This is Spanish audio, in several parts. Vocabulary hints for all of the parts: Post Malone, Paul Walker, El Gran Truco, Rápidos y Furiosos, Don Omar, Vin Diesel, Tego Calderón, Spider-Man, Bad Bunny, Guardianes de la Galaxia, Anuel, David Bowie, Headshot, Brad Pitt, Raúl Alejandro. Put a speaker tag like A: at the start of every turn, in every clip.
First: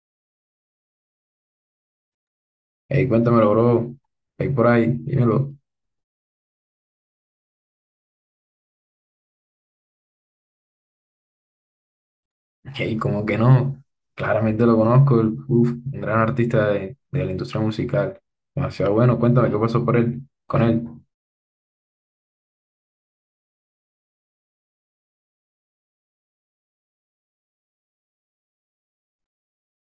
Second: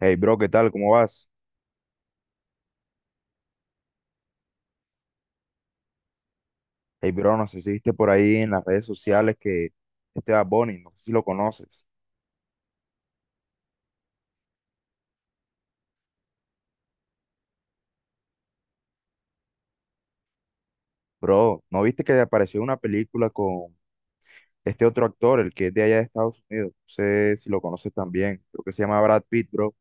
A: Hey bro, ¿qué tal? ¿Cómo vas?
B: Ey, cuéntamelo, bro. Ahí por ahí, dímelo.
A: Hey bro, no sé si viste por ahí en las redes sociales que este Bad Bunny, no sé si lo conoces.
B: Ey, como que no. Claramente lo conozco. Un gran artista de la industria musical. Demasiado bueno. Cuéntame qué pasó por con él.
A: Bro, ¿no viste que apareció una película con este otro actor, el que es de allá de Estados Unidos? No sé si lo conoces también. Creo que se llama Brad Pitt, bro.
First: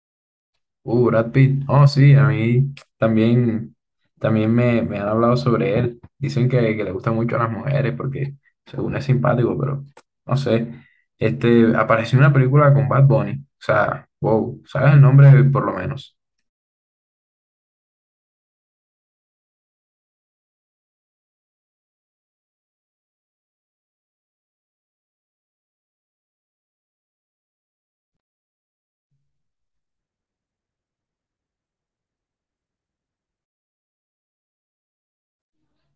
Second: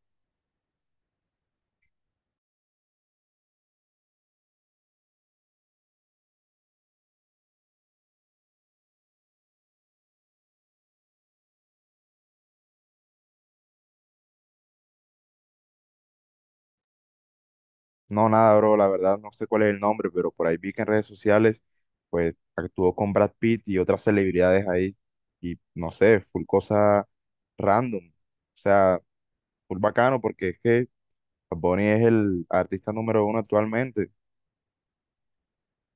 B: Brad Pitt. Oh, sí, a mí también, también me han hablado sobre él. Dicen que le gusta mucho a las mujeres porque según es simpático, pero no sé. Apareció en una película con Bad Bunny. O sea, wow, ¿sabes el nombre por lo menos?
A: No, nada, bro, la verdad no sé cuál es el nombre, pero por ahí vi que en redes sociales, pues actuó con Brad Pitt y otras celebridades ahí. Y no sé, full cosa random. O sea, full bacano porque es que Bad Bunny es el artista número uno actualmente.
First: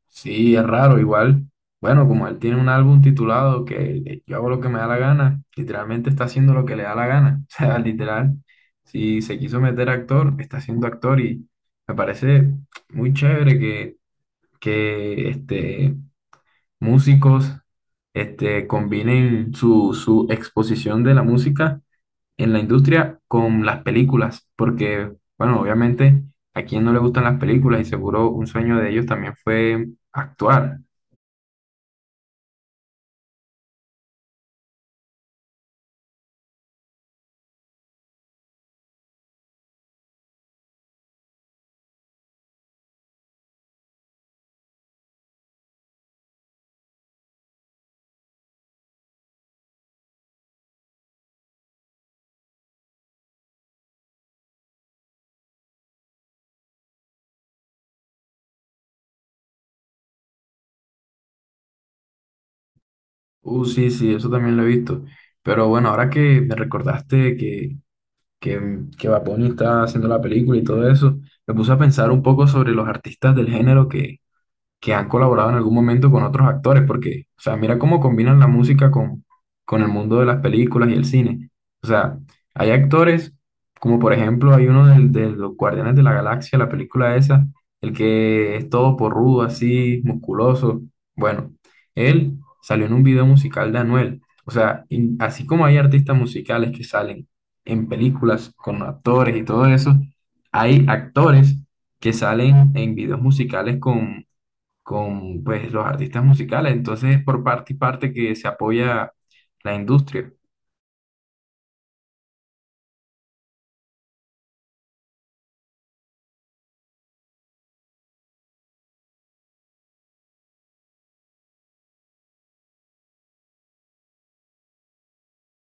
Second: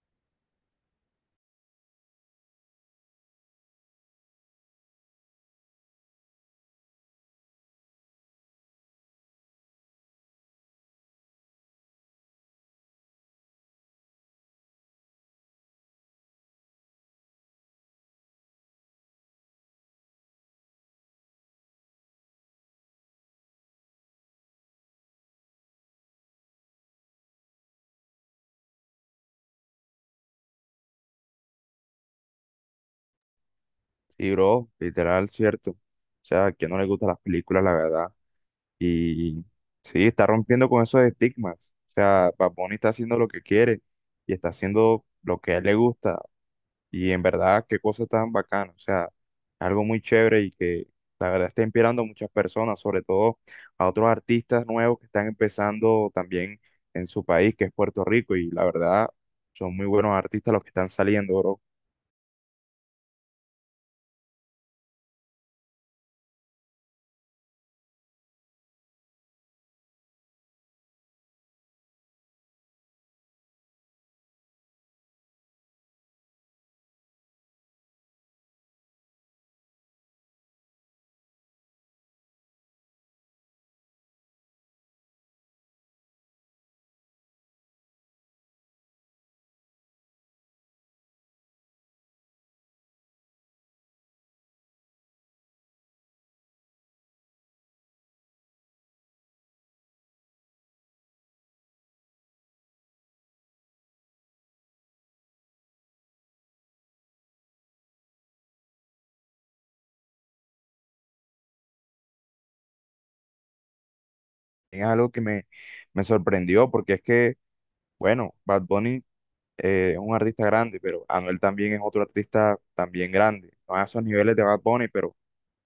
B: Sí, es raro, igual. Bueno, como él tiene un álbum titulado que yo hago lo que me da la gana, literalmente está haciendo lo que le da la gana. O sea, literal, si se quiso meter actor, está siendo actor y me parece muy chévere que músicos combinen su exposición de la música en la industria con las películas, porque, bueno, obviamente a quien no le gustan las películas y seguro un sueño de ellos también fue actuar.
A: Sí bro, literal, cierto. O sea, a quien no le gustan las películas, la verdad. Y sí, está rompiendo con esos estigmas. O sea, Bad Bunny está haciendo lo que quiere y está haciendo lo que a él le gusta. Y en verdad, qué cosa tan bacana. O sea, algo muy chévere y que la verdad está inspirando a muchas personas, sobre todo a otros artistas nuevos que están empezando también en su país, que es Puerto Rico. Y la verdad, son muy buenos artistas los que están saliendo, bro.
B: Sí, sí, eso también lo he visto. Pero bueno, ahora que me recordaste que, que Bad Bunny está haciendo la película y todo eso, me puse a pensar un poco sobre los artistas del género que han colaborado en algún momento con otros actores, porque, o sea, mira cómo combinan la música con el mundo de las películas y el cine. O sea, hay actores, como por ejemplo hay uno de los Guardianes de la Galaxia, la película esa, el que es todo porrudo, así, musculoso. Bueno, él salió en un video musical de Anuel. O sea, y así como hay artistas musicales que salen en películas con actores y todo eso, hay actores que salen en videos musicales con pues los artistas musicales, entonces es por parte y parte que se apoya la industria.
A: Es algo que me sorprendió, porque es que, bueno, Bad Bunny es un artista grande, pero Anuel también es otro artista también grande, no a esos niveles de Bad Bunny, pero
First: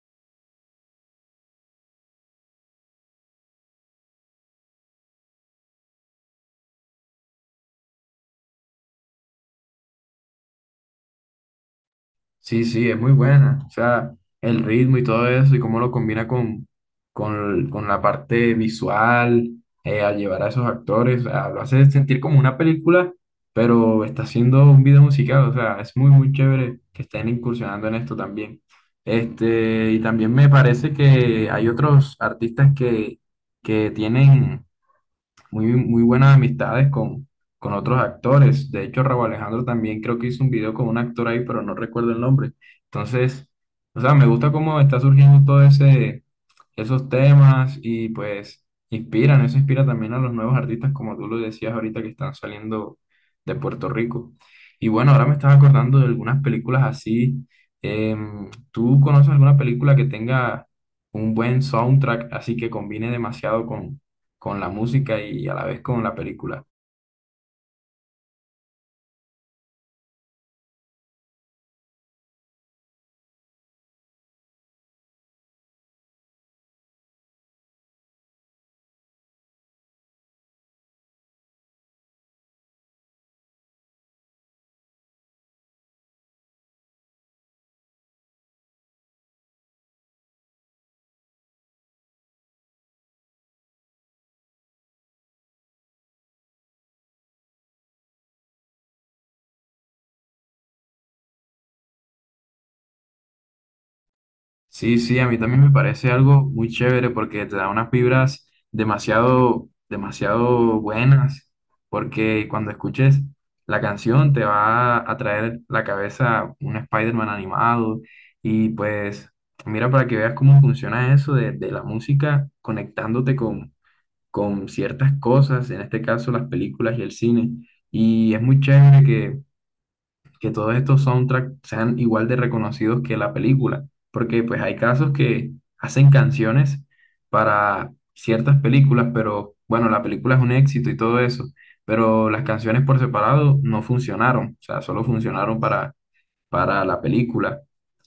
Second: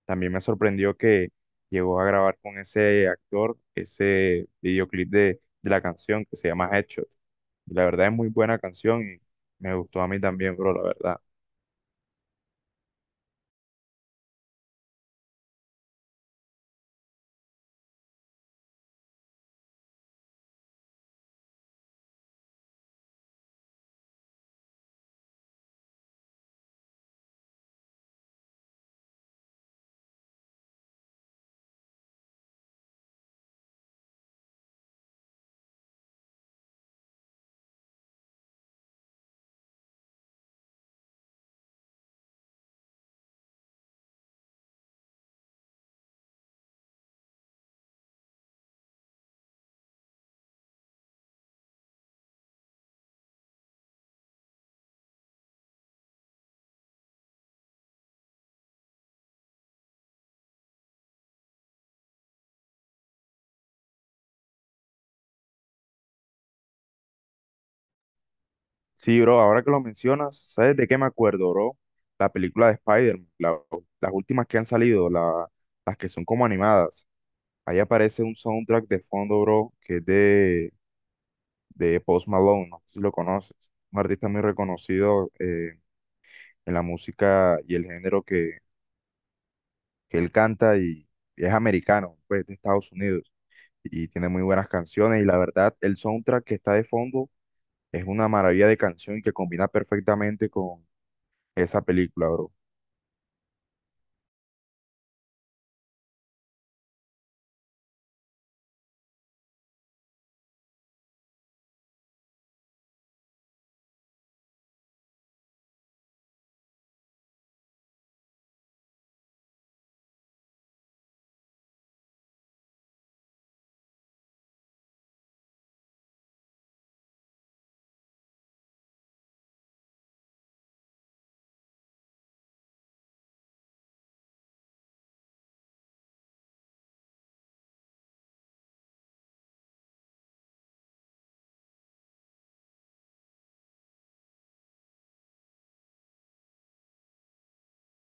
A: también me sorprendió que llegó a grabar con ese actor ese videoclip de la canción que se llama Headshot. Y la verdad es muy buena canción y me gustó a mí también, bro, la verdad.
B: Sí, sí, es muy buena, o sea, el ritmo y todo eso y cómo lo combina con la parte visual, al llevar a esos actores, o sea, lo hace sentir como una película, pero está haciendo un video musical, o sea, es muy, muy chévere que estén incursionando en esto también. Y también me parece que hay otros artistas que tienen muy, muy buenas amistades con otros actores. De hecho, Raúl Alejandro también creo que hizo un video con un actor ahí, pero no recuerdo el nombre. Entonces, o sea, me gusta cómo está surgiendo esos temas y pues inspiran, eso inspira también a los nuevos artistas, como tú lo decías ahorita, que están saliendo de Puerto Rico. Y bueno, ahora me estaba acordando de algunas películas así. ¿Tú conoces alguna película que tenga un buen soundtrack, así que combine demasiado con la música y a la vez con la película?
A: Sí, bro, ahora que lo mencionas, ¿sabes de qué me acuerdo, bro? La película de Spider-Man, las últimas que han salido, las que son como animadas. Ahí aparece un soundtrack de fondo, bro, que es de Post Malone, no sé si lo conoces. Un artista muy reconocido en la música y el género que él canta y es americano, pues de Estados Unidos. Y tiene muy buenas canciones y la verdad, el soundtrack que está de fondo es una maravilla de canción y que combina perfectamente con esa película, bro.
B: Sí, sí, a mí también me parece algo muy chévere porque te da unas vibras demasiado, demasiado buenas, porque cuando escuches la canción te va a traer la cabeza un Spider-Man animado y pues mira para que veas cómo funciona eso de la música conectándote con ciertas cosas, en este caso las películas y el cine. Y es muy chévere que todos estos soundtracks sean igual de reconocidos que la película, porque pues hay casos que hacen canciones para ciertas películas, pero bueno, la película es un éxito y todo eso, pero las canciones por separado no funcionaron, o sea, solo funcionaron para la película.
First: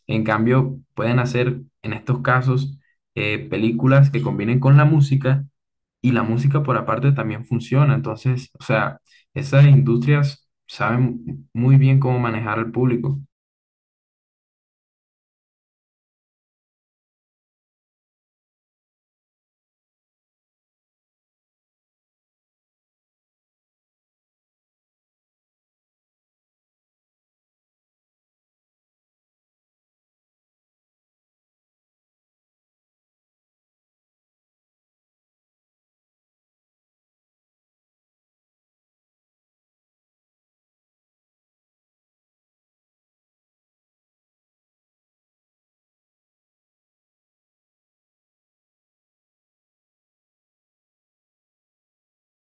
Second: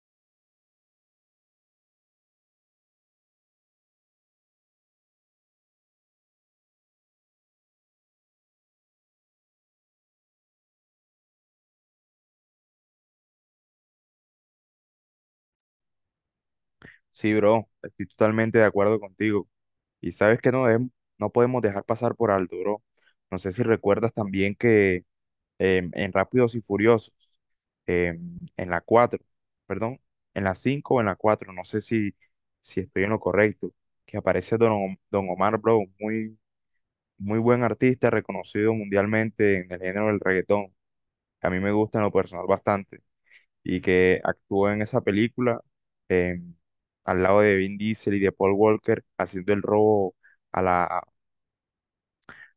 B: En cambio, pueden hacer en estos casos películas que combinen con la música y la música por aparte también funciona. Entonces, o sea, esas industrias saben muy bien cómo manejar al público.
A: Sí, bro, estoy totalmente de acuerdo contigo. Y sabes que no, no podemos dejar pasar por alto, bro. No sé si recuerdas también que en Rápidos y Furiosos, en la 4 perdón, en la 5 o en la 4 no sé si estoy en lo correcto, que aparece Don Omar Brown, muy buen artista, reconocido mundialmente en el género del reggaetón, que a mí me gusta en lo personal bastante, y que actuó en esa película em, al lado de Vin Diesel y de Paul Walker haciendo el robo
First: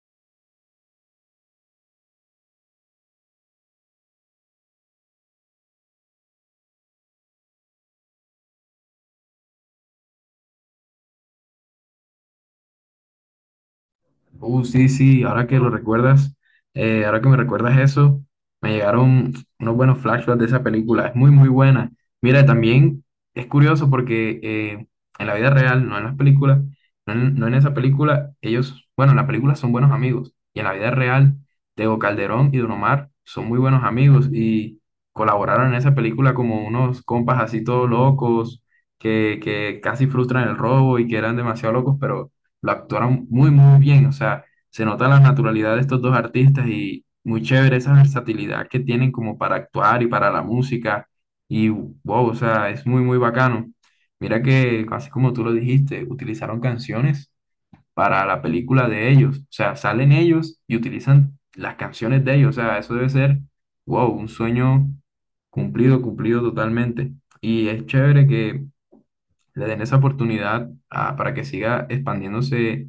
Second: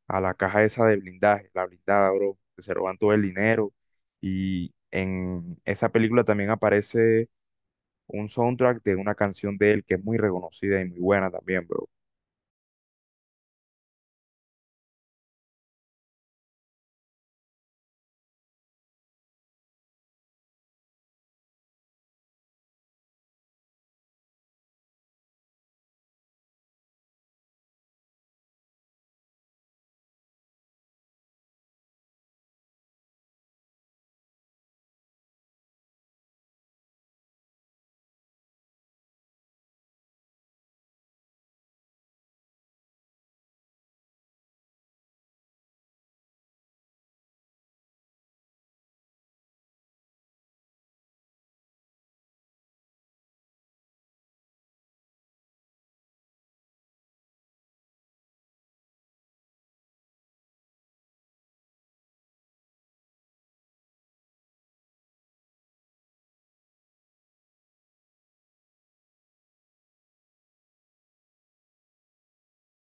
A: a la caja esa de blindaje, la blindada, bro, que se roban todo el dinero. Y en esa película también aparece un soundtrack de una canción de él que es muy reconocida y muy buena también, bro.
B: Sí, sí, ahora que lo recuerdas, ahora que me recuerdas eso, me llegaron unos buenos flashbacks de esa película, es muy, muy buena. Mira, también es curioso porque en la vida real, no en las películas, no en esa película, ellos, bueno, en la película son buenos amigos, y en la vida real, Tego Calderón y Don Omar son muy buenos amigos y colaboraron en esa película como unos compas así todos locos, que casi frustran el robo y que eran demasiado locos, pero lo actuaron muy, muy bien. O sea, se nota la naturalidad de estos dos artistas y muy chévere esa versatilidad que tienen como para actuar y para la música. Y wow, o sea, es muy, muy bacano. Mira que, así como tú lo dijiste, utilizaron canciones para la película de ellos. O sea, salen ellos y utilizan las canciones de ellos. O sea, eso debe ser, wow, un sueño cumplido, cumplido totalmente. Y es chévere que le den esa oportunidad para que siga expandiéndose,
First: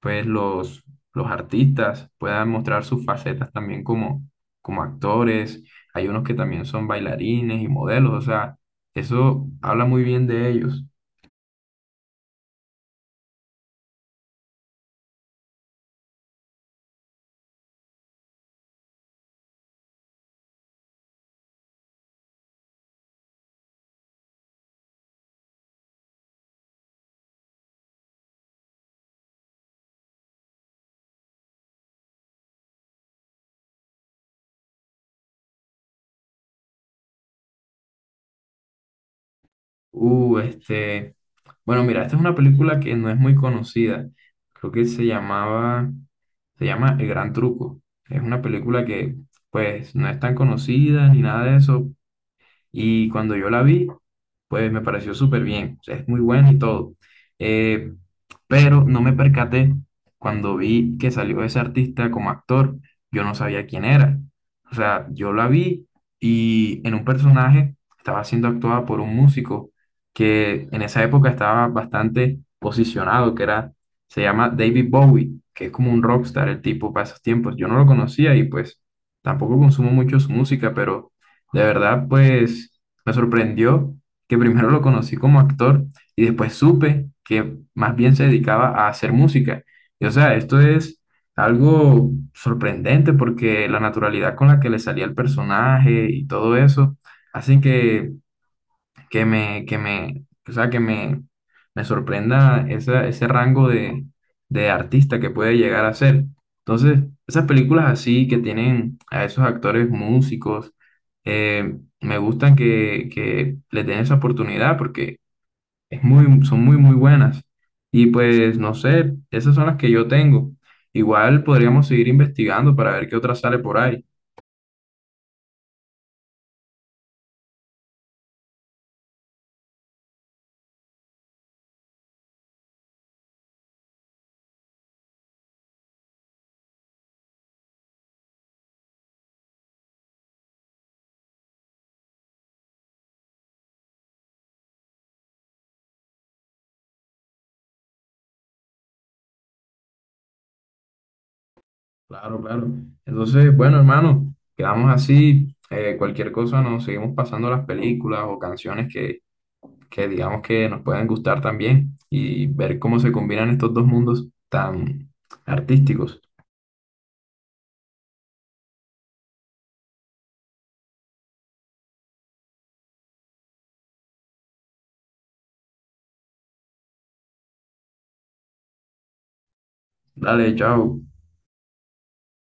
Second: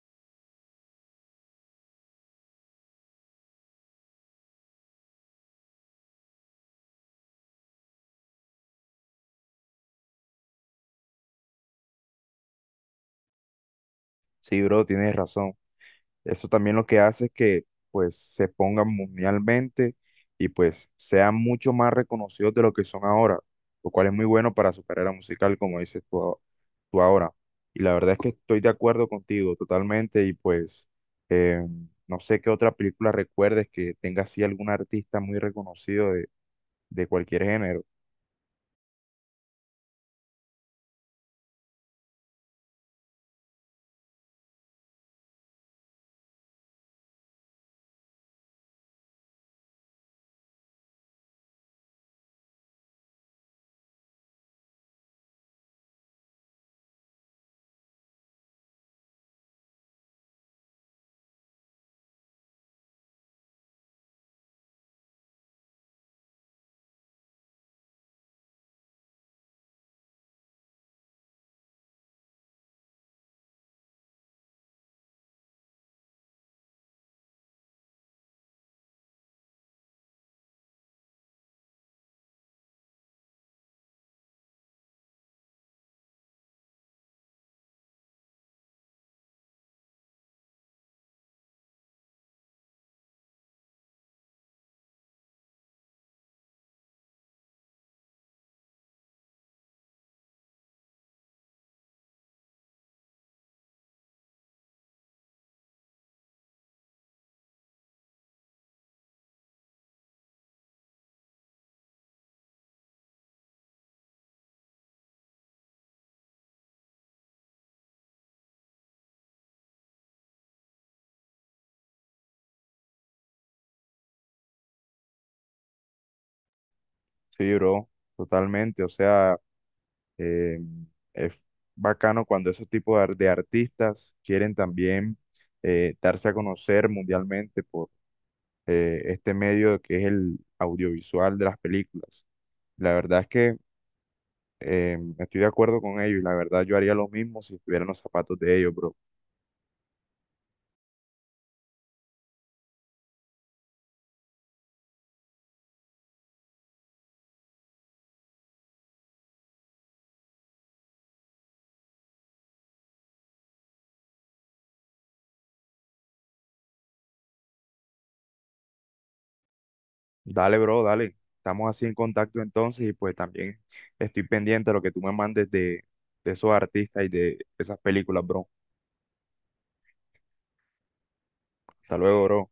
B: pues los artistas puedan mostrar sus facetas también como actores. Hay unos que también son bailarines y modelos, o sea, eso habla muy bien de ellos.
A: Sí, bro, tienes razón. Eso también lo que hace es que pues se pongan mundialmente y pues sean mucho más reconocidos de lo que son ahora, lo cual es muy bueno para su carrera musical, como dices tú, tú ahora. Y la verdad es que estoy de acuerdo contigo totalmente y pues eh, no sé qué otra película recuerdes que tenga así algún artista muy reconocido de cualquier género.
B: Uh, este, bueno, mira, esta es una película que no es muy conocida. Creo que se llama El Gran Truco. Es una película que, pues, no es tan conocida ni nada de eso. Y cuando yo la vi, pues me pareció súper bien, o sea, es muy buena y todo. Eh, pero no me percaté, cuando vi que salió ese artista como actor, yo no sabía quién era. O sea, yo la vi y en un personaje estaba siendo actuada por un músico que en esa época estaba bastante posicionado, se llama David Bowie, que es como un rockstar el tipo para esos tiempos. Yo no lo conocía y pues tampoco consumo mucho su música, pero de verdad, pues me sorprendió que primero lo conocí como actor y después supe que más bien se dedicaba a hacer música. Y o sea, esto es algo sorprendente porque la naturalidad con la que le salía el personaje y todo eso hacen que me, o sea, que me sorprenda ese rango de artista que puede llegar a ser. Entonces, esas películas así que tienen a esos actores músicos, me gustan, que les den esa oportunidad porque son muy, muy buenas. Y pues, no sé, esas son las que yo tengo. Igual podríamos seguir investigando para ver qué otra sale por ahí.
A: Sí, bro, totalmente. O sea... Eh, es bacano cuando esos tipos de artistas quieren también darse a conocer mundialmente por este medio que es el audiovisual de las películas. La verdad es que estoy de acuerdo con ellos y la verdad yo haría lo mismo si estuviera en los zapatos de ellos, bro.
B: Claro, claro. Entonces, bueno, hermano, quedamos así. Cualquier cosa nos seguimos pasando las películas o canciones que digamos que nos puedan gustar también y ver cómo se combinan estos dos mundos tan artísticos.
A: Dale, bro, dale. Estamos así en contacto entonces y pues también estoy pendiente de lo que tú me mandes de esos artistas y de esas películas, bro.
B: Dale, chao.
A: Hasta luego, bro.